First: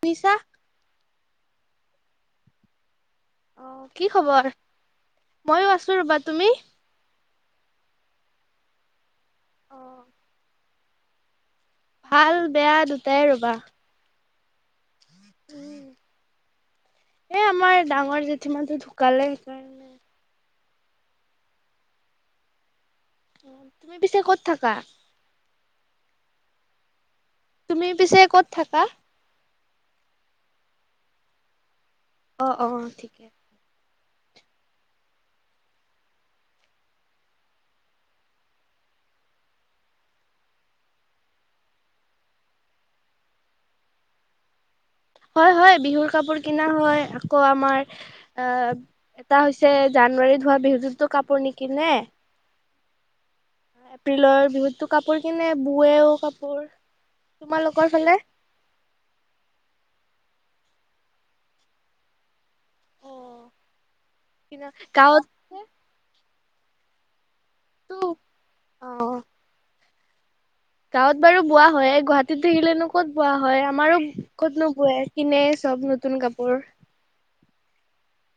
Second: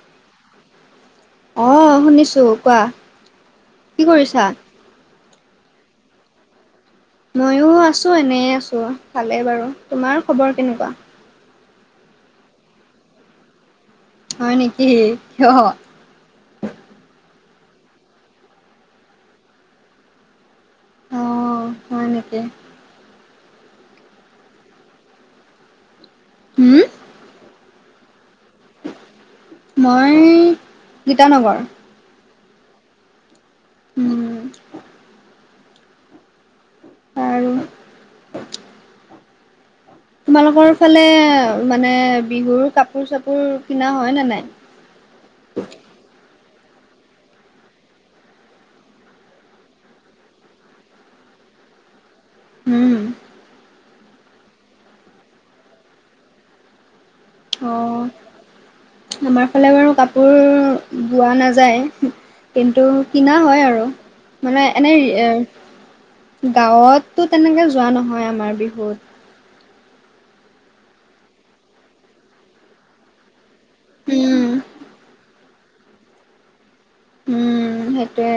শুনিছা অ শুনিছো কোৱা। অ কি খবৰ ময়ো আছো ৰবা তুমি ময়ো আছো এনে আছো ভালেই বাৰু তোমাৰ খবৰ কেনেকোৱা। ভাল বেয়া দুটাই ৰবা। হয় নেকি কিয়? এ আমাৰ ডাঙৰ জেঠি মাঁতো ঢুকালে সেইকাৰণে। অ', হয় নেকি অ তুমি পিছে ক'ত থাকা? হু তুমি পিছে ক'ত থাকা মই গীতানগৰ। অ অ ঠিকে। উম আৰু তোমালোকৰ ফালে মানে বিহুৰ কাপোৰ চাপোৰ কিনা হয় নে নাই। হয় হয় বিহুৰ কাপোৰ কিনা হয় আকৌ আমাৰ এ এটা হৈছে জানুৱাৰীত হোৱা বিহুটোততো কাপোৰ নিকিনে। উম। এপ্ৰিলৰ বিহুততো কাপোৰ কিনে বুৱেও কাপোৰ তোমালোকৰ অ', ফালে আমাৰ ফালে বাৰু কাপোৰ বোৱা নাযায়। কিন্তু কিনা অ', হয় আৰু। মানে কিনা এনেই এ গাঁৱততো গাঁৱততো তেনেকে যোৱা নহয় আমাৰ বিহুত। অ'। গাঁৱত বাৰু বোৱা হয়ে গুৱাহাটীত থাকিলেনো কত বোৱা হয় আমাৰো উম, কত নো বোৱে। কিনে চব নতুন কাপোৰ। উম সেইটোৱে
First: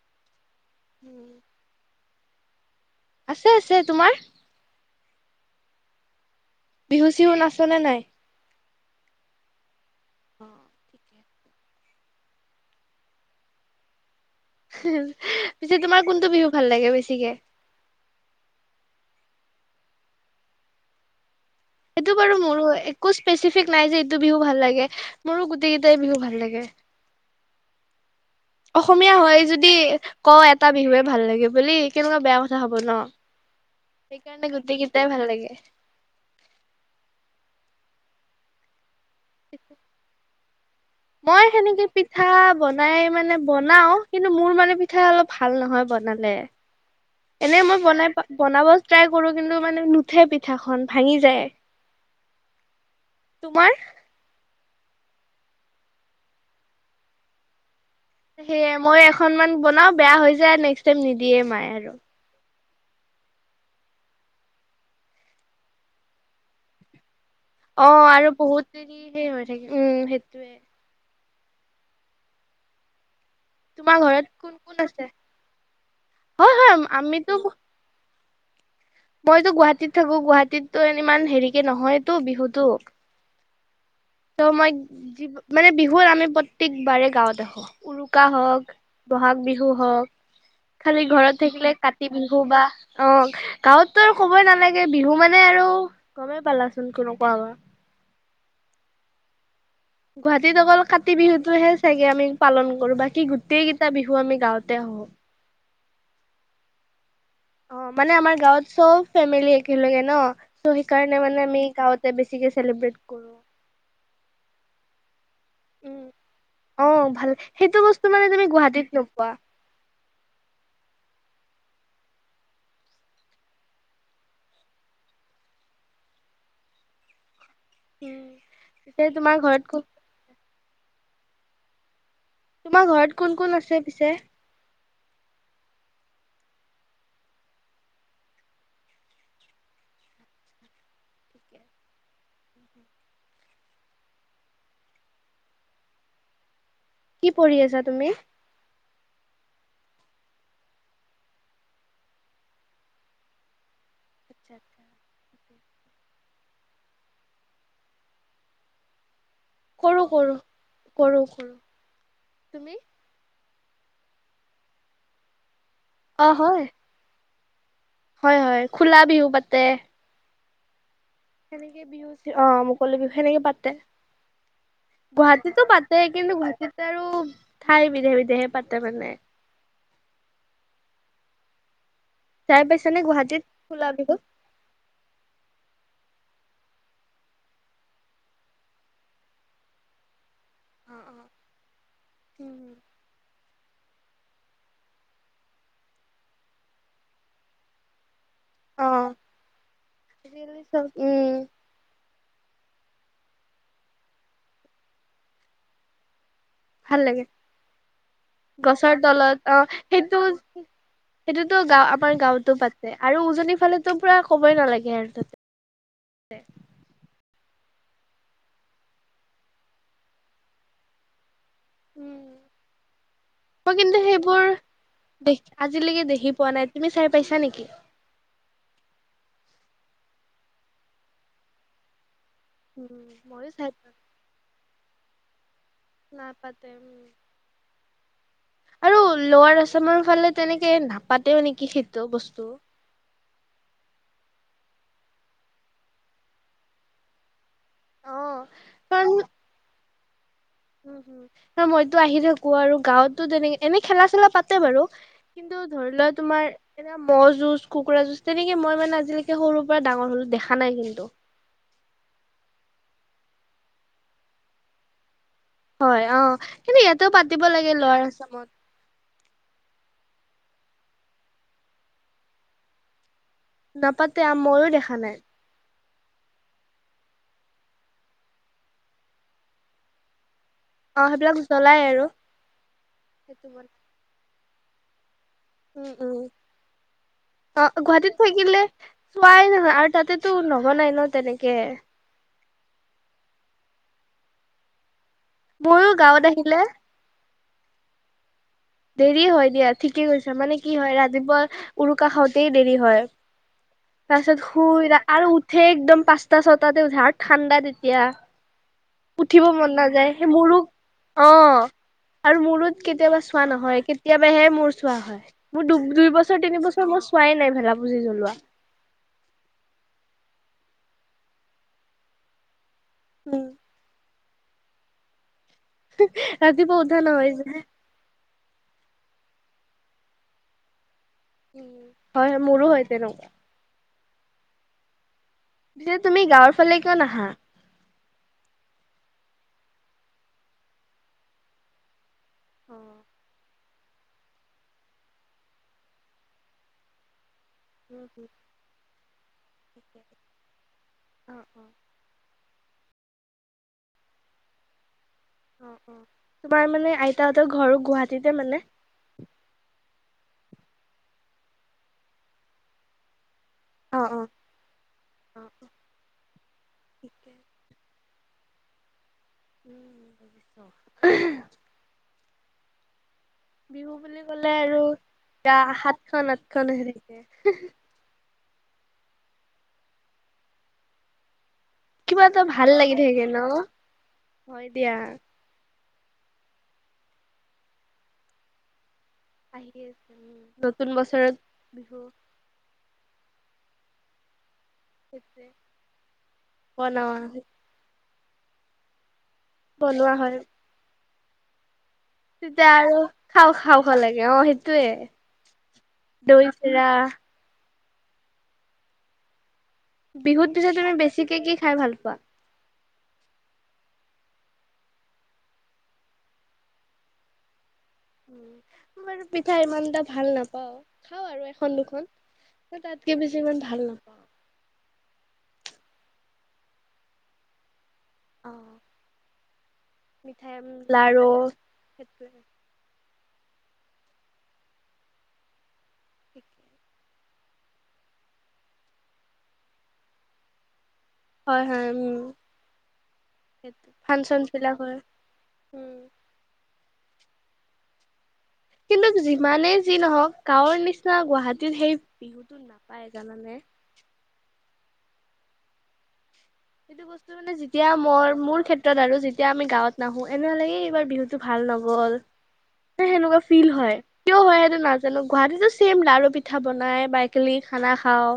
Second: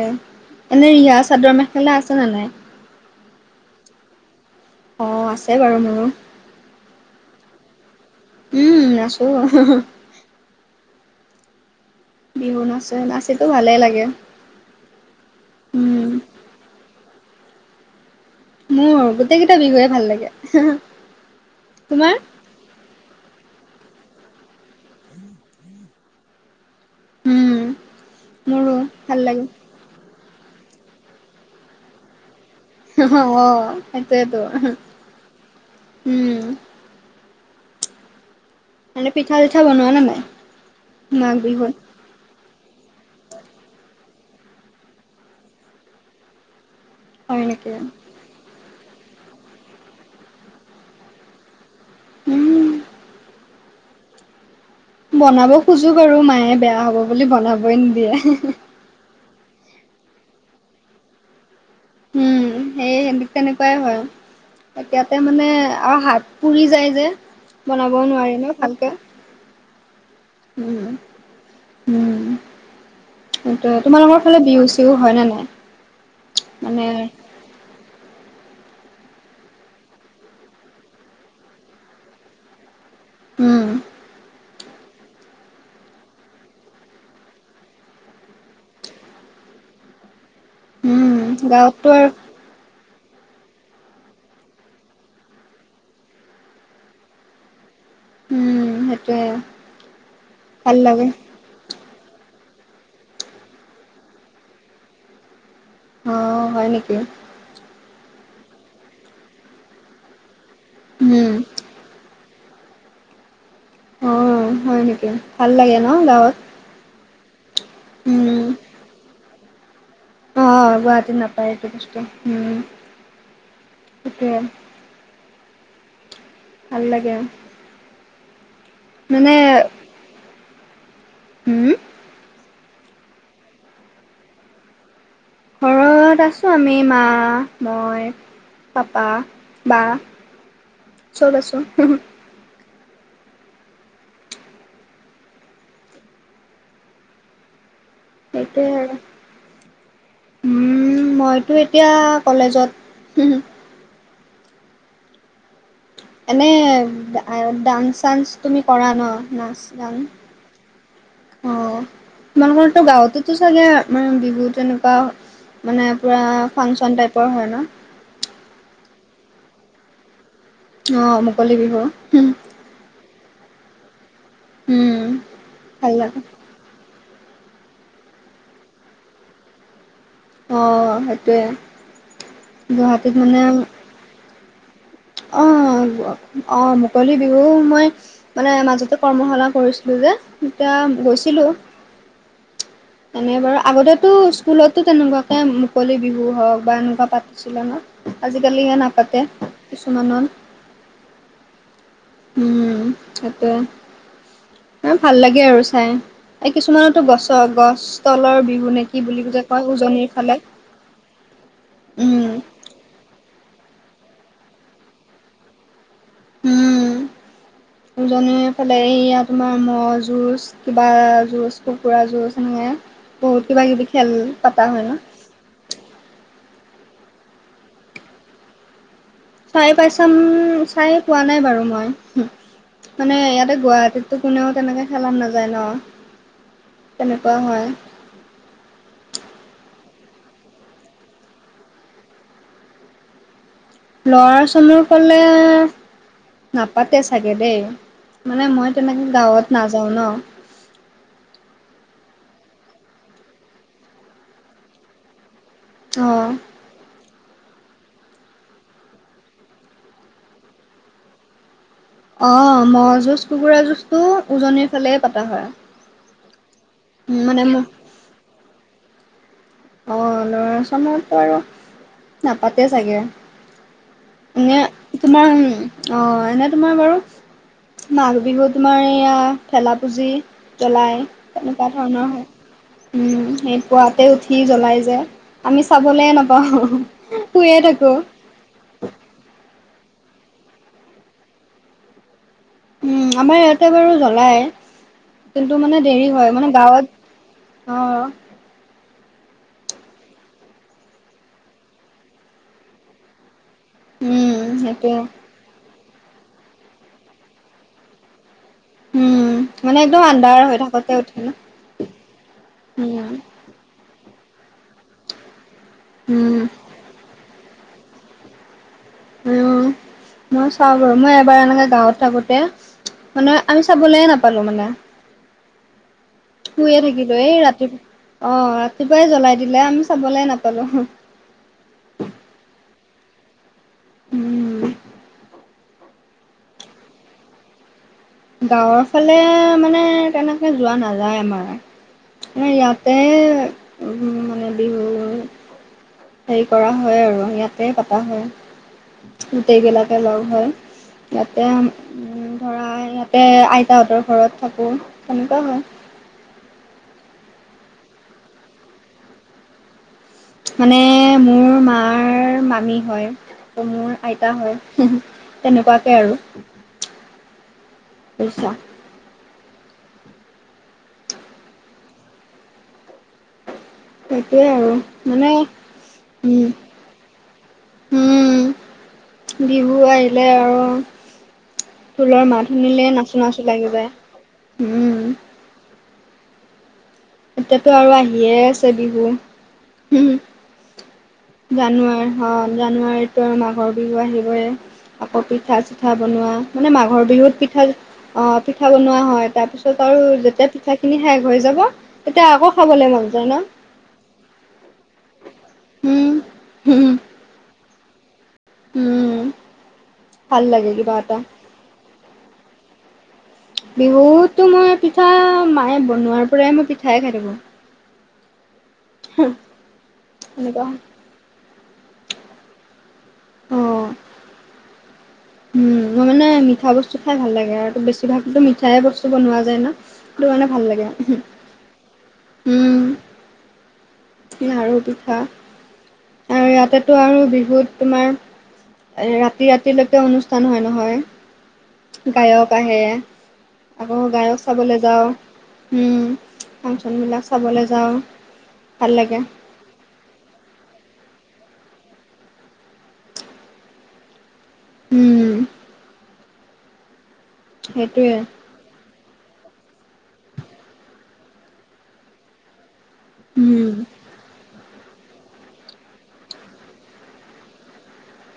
এনে ইয়াত চাদৰ মেখেলা আছে নে নাই? আছে আছে তোমাৰ। অ আছে বাৰু মোৰো। বিহু-চিহু নাচনে নাই। উম উ উ আছো হো হো। অ। বিহু নাচে নাচিতো ভালেই লাগে। সি সি ইহ পিছে উম, তোমাৰ কোনটো বিহু ভাল লাগে বেছিকে। মোৰ গোটেই কেইটা বিহুৱে ভাল লাগে হে হা। সেইটো বাৰু মোৰো একো স্পেচিফিক নাই যে এইটো বিহু ভাল লাগে ই হা মোৰো গোটেই কেইটাই বিহুৱে ভাল লাগে। উম। মোৰো অসমীয়া ভাল হয় লাগে যদি ই হা ক এটা বিহুৱে ভাল লাগে বুলি কেনেকুৱা বেয়া কথা হ'ব ন হি হা অ সেইটোৱেইটো সেইকাৰণে উমহু গোটেই কেইটাই ভাল লাগে উম। মানে পিঠা-চিঠা বনোৱা নে নাই। মাঘ মই বিহুত? সেনেকে পিঠা বনাই মানে বনাও কিন্তু মোৰ মানে পিঠা অলপ ভাল নহয় বনালে। [inaudible] হয় এনেই নেকি? মই বনাই পা বনাব ট্ৰাই কৰো কিন্তু মানে নুঠে পিঠাখন ভাঙি যায়। উম উ উ উ তোমাৰ। বনাব খোজো বাৰু মায়ে বেয়া হ'ব বুলি বনাবই নিদিয়ে হে হে হে। সেয়ে মই এখনমান বনাও বেয়া হৈ যায় নেক্সট টাইম নিদিয়ে মায়ে আৰু উম সেই হেন্তে তেনেকুৱাই হয়। এতিয়াতে মানে আৰু হাত পুৰি যায় যে। অ বনাব আৰু নোৱাৰি ন বহুত ভালকে দেৰি সেই হৈ থাকে উম উ উ সেইটোৱে। উম উ উম উ উ চুচ সেইটোৱে তোমাৰ তোমালোকৰ ঘৰত ফালে কোন কোন বিহু-চিহু আছে? হয় নে নাই। হয় হয় আম মানে আমিতো ব মইতো গুৱাহাটীত থাকো গুৱাহাটীততো ইমান হেৰি কে নহয়তো বিহুতো। উম উ উ। ত' মই যি হ'ব মানে বিহুত আমি প্ৰত্যেকবাৰে গাঁৱত আহোঁ। উৰুকা হওক বহাগ বিহু হওক খালি উম ঘৰত থাকিলে গাঁৱততো আৰু কাতি বিহু। বু বা অ গাঁৱততো আৰু ক'বই নালাগে বিহু মানে আৰু গমেই পালাচোন কেনেকুৱা আমাৰ। উম উ সেইটোৱে। গুৱাহাটীত অকল কাতি বিহুতটোহে। চাগে আমি পালন কৰো বাকি গোটেই কেইটা বিহু আমি গাঁৱতে আহো। অ অ হয় নেকি। অ মানে আমাৰ গাঁৱত চব ফেমিলি একেলগে ন ত' সেইকাৰণে উম মানে আমি। গাঁৱতে বেছিকে চেলিব্ৰেট কৰো। অ অ অ হয় নেকি ভাল লাগে ন উম গাঁৱত। অ ভাল সেইটো বস্তু মানে উম তুমি গুৱাহাটীত নোপোৱা। অ গুৱাহাটী নাপায় এইটো বস্তু উম তাকে। ভাল লাগে আৰু উ উ উ এতিয়াই তোমাৰ ঘৰত কোন হুম উ উ তোমাৰ ঘৰত কোন কোন আছে পিছে? ঘৰত আছো আমি মা, মই পাপা, বা, চ'ব আছোঁ। কি পঢ়ি আছা তুমি? সেইটোৱে আৰু। উম, মইতো এতিয়া কলেজত। [inaudible] এনেই ডান্স চান্স তুমি কৰা ন, নাচ? যাম। কৰোঁ কৰোঁ কৰোঁ কৰোঁ। অ', তুমি? তোমালোকৰতো গাঁৱতো টো চাগে মনে বিহুত তেনেকুৱা মানে পুৰা অ হয় ফাংচন টাইপৰ হয় ন? হয়, হয়, খোলা বিহু পাতে। অ'। তেনেকে বিহু অ' মুকলি বিহু সনেকে পাতে। উম গুৱাহাটীতো ভাল পাতে লাগে কিন্তু গাহ তেতিয়া আৰু ঠাই বিধে-বিধে‌ হে পাতে মানে। অ', সেইটোৱে। চাই পাইছা নে গুৱাহাটীত খোলা বিহু? অ', অ', মুকলি বিহু মই মানে মাজতে কৰ্মশালা কৰিছিলোঁ যে অ তেতিয়া অ গৈছিলোঁ। উম। তেনে বাৰু আগতেতো স্কুলতো তেনেকুৱাকে মুকলি বিহু হওঁক বা এনেকুৱা পাতিছিলে ন? আজিকালিহে অ নাপাতে কিছুমানত। আজিকালি চব উম। উম, সেইটয়ে। এ ভাল লাগে আৰু চাই। এই ভাল কিছুমানতো লাগে গছৰ গছ তলৰ বিহু নে গছৰ কি বুলি তলত যে অ কয় উজনিৰ সেইটো ফালে। সেইটোতো গাঁও, আমাৰ উম, গাঁওতো পাতে আৰু উজনিৰ ফালেটো পুৰা কবই নালাগে আৰু তাতে। উম। [unintelligible] উজনিৰ ফালে এয়া তোমাৰ ম' যুঁজ, কিবা যুঁজ কুকুৰা উম যুঁজ এনেকৈ বহুত কিবা কিবি খেল পাতা হয় ন? দেখি আজিলৈকে দেখি পোৱা নাই, তুমি চাই পাইছা নেকি? চাই পাইছাম, চাই পোৱা নাই বাৰু মই উম মানে ময়ো ইয়াতে চাই পা- গুৱাহাটীত তো কোনেও তেনেকে খেলাত নাযায় ন? নাপাতে উম। তেনেকুৱা হয় আৰু লোৱাৰ আচামৰ ফালে তেনেকে নাপাতেও নেকি সেইটো বস্তু? লোৱাৰ আচামৰ ফালে নাপাতে চাগে দেই। অ', মানে মই কাৰণ তেনেকে গাঁৱত নাযাও ন? উম, মইতো আহি থাকোঁ আৰু গাঁৱততো তেনেক এনে খেলা চেলা পাতে বাৰু। কিন্তু ধৰি লোৱা অ তোমাৰ এনে মহ' যুঁজ, কুকুৰা যুঁজ, তেনেকে মই মানে আজিলৈকে সৰুৰ পৰা ডাঙৰ হলোঁ দেখা নাই কিন্তু। অ', ম'হ যুঁজ, কুকুৰা যুঁজটো উজনিৰ ফালে পতা হয়। হয় অ', কিন্তু ইয়াতেও পাতিব মানে মোক লাগে লোৱাৰ আচামত। অ', লোৱাৰ আচামত'তো আৰু নাপাতে চাগে? নাপাতে আ এনে মইও দেখা নাই। তোমাৰ অ', এনে তোমাৰ বাৰু মাঘ বিহু তোমাৰ এয়া ভেলা পুজি জ্বলাই অ', সেইবিলাক তেনেকুৱা জ্বলাই আৰু ধৰণৰ হয়। উম সেইটো সেই মানে পুৱাতে উঠি জ্বলাই যায় যে। আমি উম, চাবলৈয় উম। নাপাওঁ, শুইয়ে অ', থাকো। গুৱাহাটীত থাকিলে চোৱাই নহয় আৰু তাতেতো নজ্বলাই ন তেনেকে। উম, আমাৰ ইয়াতে বাৰু জ্বলাই, কিন্তু মানে ময়ো দেৰি গাঁৱত হয়। মানে আহিলে গাঁৱত অ'। দেৰি হয় দিয়া, ঠিকে কৈছা মানে কি হয়, ৰাতিপুৱা উৰুকা খাওঁতেই দেৰি হয়। তাৰ পিছত উম শুই সেইটোৱে আৰু উঠে একদম পাঁচটা ছটাতে উঠে আৰু ঠাণ্ডা তেতিয়া। উম উঠিব মন মানে একদম নাযায় সেই আন্ধাৰ মোৰ হৈ অ থাকোতে উঠে ন আৰু মোৰত উম কেতিয়াবা। চোৱা নহয়, কেতিয়াবা হে মোৰ চোৱা হয়, মোৰ দু দুই উম বছৰ তিন বছৰ। মই চোৱাই নাই ভেলা পুজি জ্বলোৱা। উম, মই চাওঁ বাৰু মই এবাৰ এনেকে গাঁৱত থাকোতে মানে উম। আমি চাবলে নাপালোঁ মানে। [unintelligible] শুইয়ে উঠা থাকিলো নহয় এই যে ৰাতিপুৱা অ ৰাতিপুৱাই জ্বলাই দিলে আমি চাবলে নাপালো। উ হয় মোৰো হয় তেনেকুৱা। উম তেতিয়া তুমি গাঁৱৰ ফালে কিয় নাহা? গাঁৱৰ ফালে মানে তেনেকে যোৱা নাযায় আমাৰ। মানে ইয়াতে মানে বিহু। হেৰি কৰা হয় আৰু ইয়াত। তাতে পতা হয় গোটেইবিলাকে লগ হয় ইয়াতে, উম ধৰা ইয়াতে আইতাহঁতৰ ঘৰত থাকো তেনেকুৱা হয়। তোমাৰ মানে আইতাহঁতৰ ঘৰো গুৱাহাটীতে মানে। মানে মোৰ মাৰ মামী হয়, মোৰ আইতা হয়। তেনেকুৱাকে আৰু বুজিছা। উহু। বিহু বুলি সেইটোৱে ক'লে আৰু মানে গা সাতখন উম, আঠখন হৈ থাকে। উম বিহু আহিলে আৰু কিবা ঢোলৰ এটা মাত ভাল শুনিলে লাগি নাচো থাকে নাচো ন? লাগি যায় হয় দিয়া। উম। এতিয়াতো আৰু আহিয়ে আছে বিহু। আহি হুম, আছে উ নতুন বছৰত বিহু। জানুৱাৰী অ জানুৱাৰীত। মাঘৰ বিহু আহিবই আকৌ পিঠা চিঠা বনোৱা মানে মাঘৰ বনোৱা বিহুত পিঠা। অঁ পিঠা বনোৱা হয়, তাৰপিছত আৰু বনোৱা হয়। যেতিয়া পিঠাখিনি শেষ হৈ যাব। আকৌ তেতিয়া খাবলৈ আৰু মন যায় ন? খাও খাও লাগে অ সেইটোয়ে উম, দৈ চিৰা। উম, উম। ভাল বিহুত লাগে পিছে তুমি কিবা এটা। বেছিকে কি খাই ভাল পোৱা। বিহুতো মই পিঠা মায়ে বনোৱাৰ পৰাই মই পিঠাই খাই থাকো। মই বাৰু পিঠা ইমান এটা ভাল এনেকুৱা নাপাও খাও আৰু এখন দুখন তাত। তাকে বেছি ইমান অ'। ভাল নাপাওঁ। উম মই মানে মিঠা বস্তু খাই ভাল লাগে আৰু টো বেছি। বেছি ভাগটো অ মিঠাই বস্তু বনোৱা যায় ন সেইটো কাৰণে মিঠাই ভাল লাগে আও, লাৰু সেইটোৱে। উম। লাৰু পিঠা। আৰু ইয়াতেটো আৰু বিহুত তোমাৰ ৰাতি ৰাতিলৈকে অনুষ্ঠান হয় নহয়। হয় হয় উম গায়ক আহে সেইটো আকৌ গায়ক ফাংচন বিলাক চাবলৈ হয় যাও, উম। ফাংচনবিলাক চাবলৈ যাওঁ। ভাল লাগে কিন্তু যিমানে যি নহক গাঁৱৰ নিচিনা গুৱাহাটীত সেই বিহুতো নাপায় জানানে। উম। সেইটো বস্তু মানে যেতিয়া সেইটোৱে মই মোৰ ক্ষেত্ৰত, আৰু যেতিয়া আমি গাঁৱত নাহো এনেহলো এইবাৰ বিহুতটো ভাল নগ'ল। সেনেকুৱা ফিল উম, হয় কিয় হয় সেইটো না জানো গুৱাহাটীতো ছেইম লাৰু পিঠা বনাই বা একেলগে খানা খাও,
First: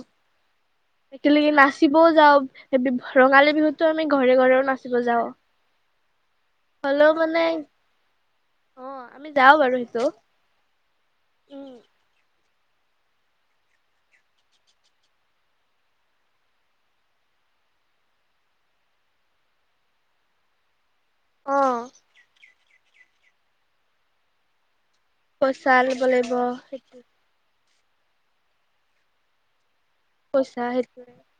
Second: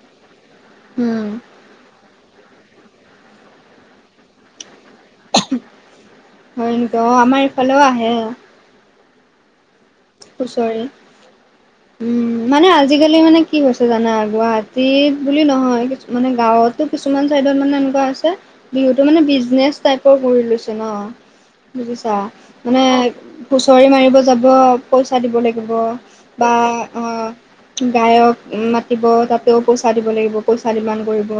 উম। একেলগে নাচিবও যাওঁ ৰঙালী বিহুতো আমি ঘৰে ঘৰেও নাচিব যাওঁ। হয় নেকি অ হ'লেও মানে আমাৰ ইফালেও আহে। অ আমি যাও বাৰু সেইটো হুঁচৰি উম মানে আজিকালি মানে কি হৈছে জানা গুৱাহাটীত বুলি নহয় কিছু মানে গাঁৱতো কিছুমান চাইডত মানে এনেকুৱা আছে। বিহুতো মানে বিজনেচ টাইপৰ কৰি লৈছে ন। অ বুজিছা মানে হুঁচৰি মাৰিব যাব। পইচা দিব লাগিব পইচা ল'ব লাগিব বা সেইটো অ'হ। গায়ক মাতিব তাতেও পইচা দিব লাগিব পইচা ডিমান কৰিব।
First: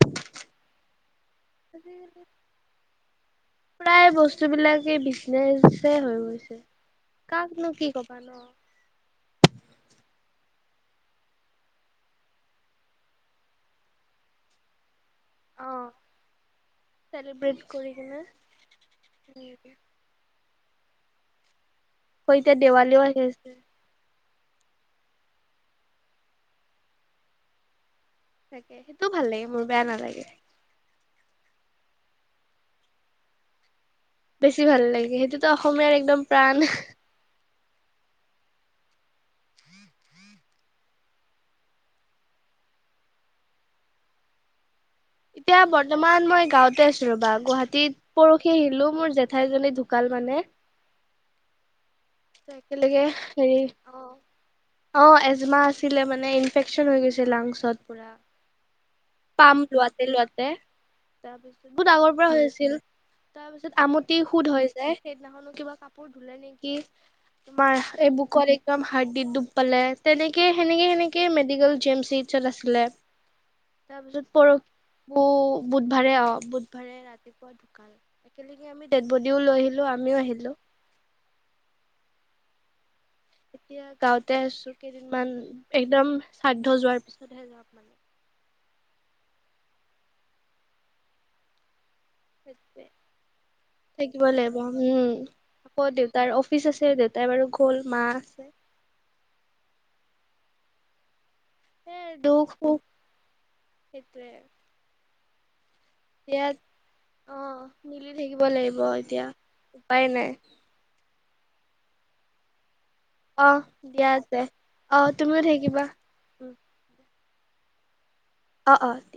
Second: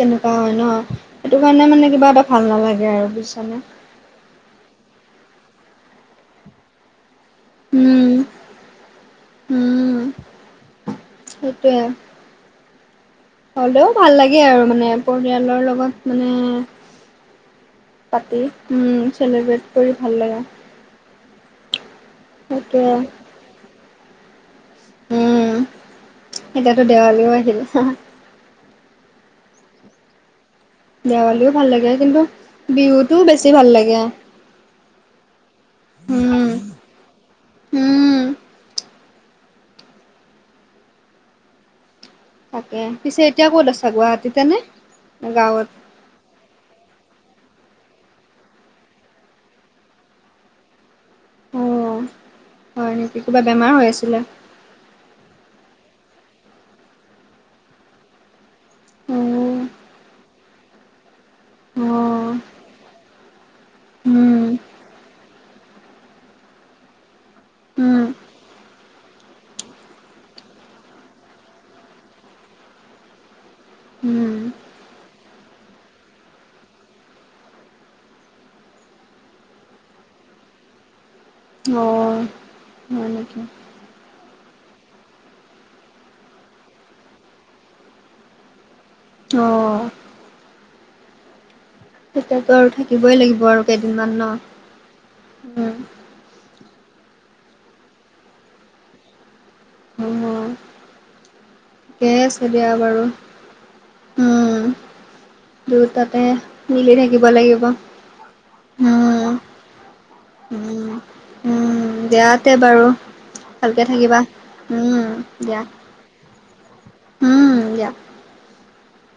তেনেকুৱা হয় ন সেইটো কাৰণে মানে কিবা এটা আজিকালি ভাল নালাগে আৰু বুজিছানে। প্ৰায় বস্তু বিলাকে বিজনেচ হৈ গৈছে, কাকনো কি উম কবা ন। উম সেইটোৱে। হ'লেও ভাল লাগে আৰু মানে। পৰিয়ালৰ অ লগত মানে চেলিব্ৰেট কৰি কিনে পাতি উম চেলিব্ৰেট কৰি। ভাল লাগে হয় এতিয়া সেইটোৱে। দেৱালী আহি আছে উম এতিয়াতো দেৱালীও আহিলে তাকে সেইটোও ভাল লাগে মোৰ বেয়া নালাগে দেৱালীও ভাল লাগে কিন্তু বিহুতটোও বেছি ভাল লাগে বেছি ভাল লাগে সেইটোতো অসমীয়াৰ একদম উম। প্ৰাণ উম তাকে পিছে এতিয়া ক'ত আছা গুৱাহাটীতে নে এতিয়া গাঁৱত? ব ৰ্তমান মই গাঁওঁতে আছিলো ৰবা গুৱাহাটীত পৰহি আহিলো মোৰ জেঠাইজনী ঢুকাল মানে অ হয় একেলগে নেকি কিবা হেৰি বেমাৰ হৈ আছিলে অ এজমা আছিলে মানে ইনফেকচন হৈ গৈছে লাংচত পৰা পাম অ', লোৱাতে লোৱাতে তাৰপিছত বহুত আগৰ পৰা অ', হৈ আছিল তাৰপিছত আমটি উম, সুদ হৈ যে সেইদিনাখনো কিবা কাপোৰ ধুলে নেকি তোমাৰ উম, এই বুকত একম হাৰ্ডিত ডুব পালে তেনেকে সেনেকে সেনেকে মেডিকেল জি এম চিত আছিলে তাৰ পিছত উম। পৰশো বুধবাৰে অ বুধবাৰে ৰাতিপুৱা ঢো কাল একেলগে আমি ডেড বডিও লৈ আহিলো আমিও আহিলো অ হয় নেকি এতিয়া গাওঁতে আছো কেইদিনমান একদম শ্ৰাদ্ধ যোৱাৰ পিছতহে যাম মানে অ তেতিয়াতো আৰু সেইটোৱে থাকিবই লাগিব আৰু কেইদিনমান থাকিব ন লাগিব উম আকৌ উম, দেউতাৰ অফিচ আছে দেউতাই বাৰু গ'ল মা আছে এ ঠিকেইে আছে দুখ দিয়া সুখ বাৰু সেইটোৱে উম দুয়োটাতে এতিয়া মিলি থাকিব অ লাগিব মিলি থাকিব লাগিব এতিয়া। উম উপায় নাই উম উম দে এয়াতে বাৰু অ ভালকে দিয়া থাকিবা তে অ উম তুমিও দিয়া থাকিবা। উম উম দিয়া অ অ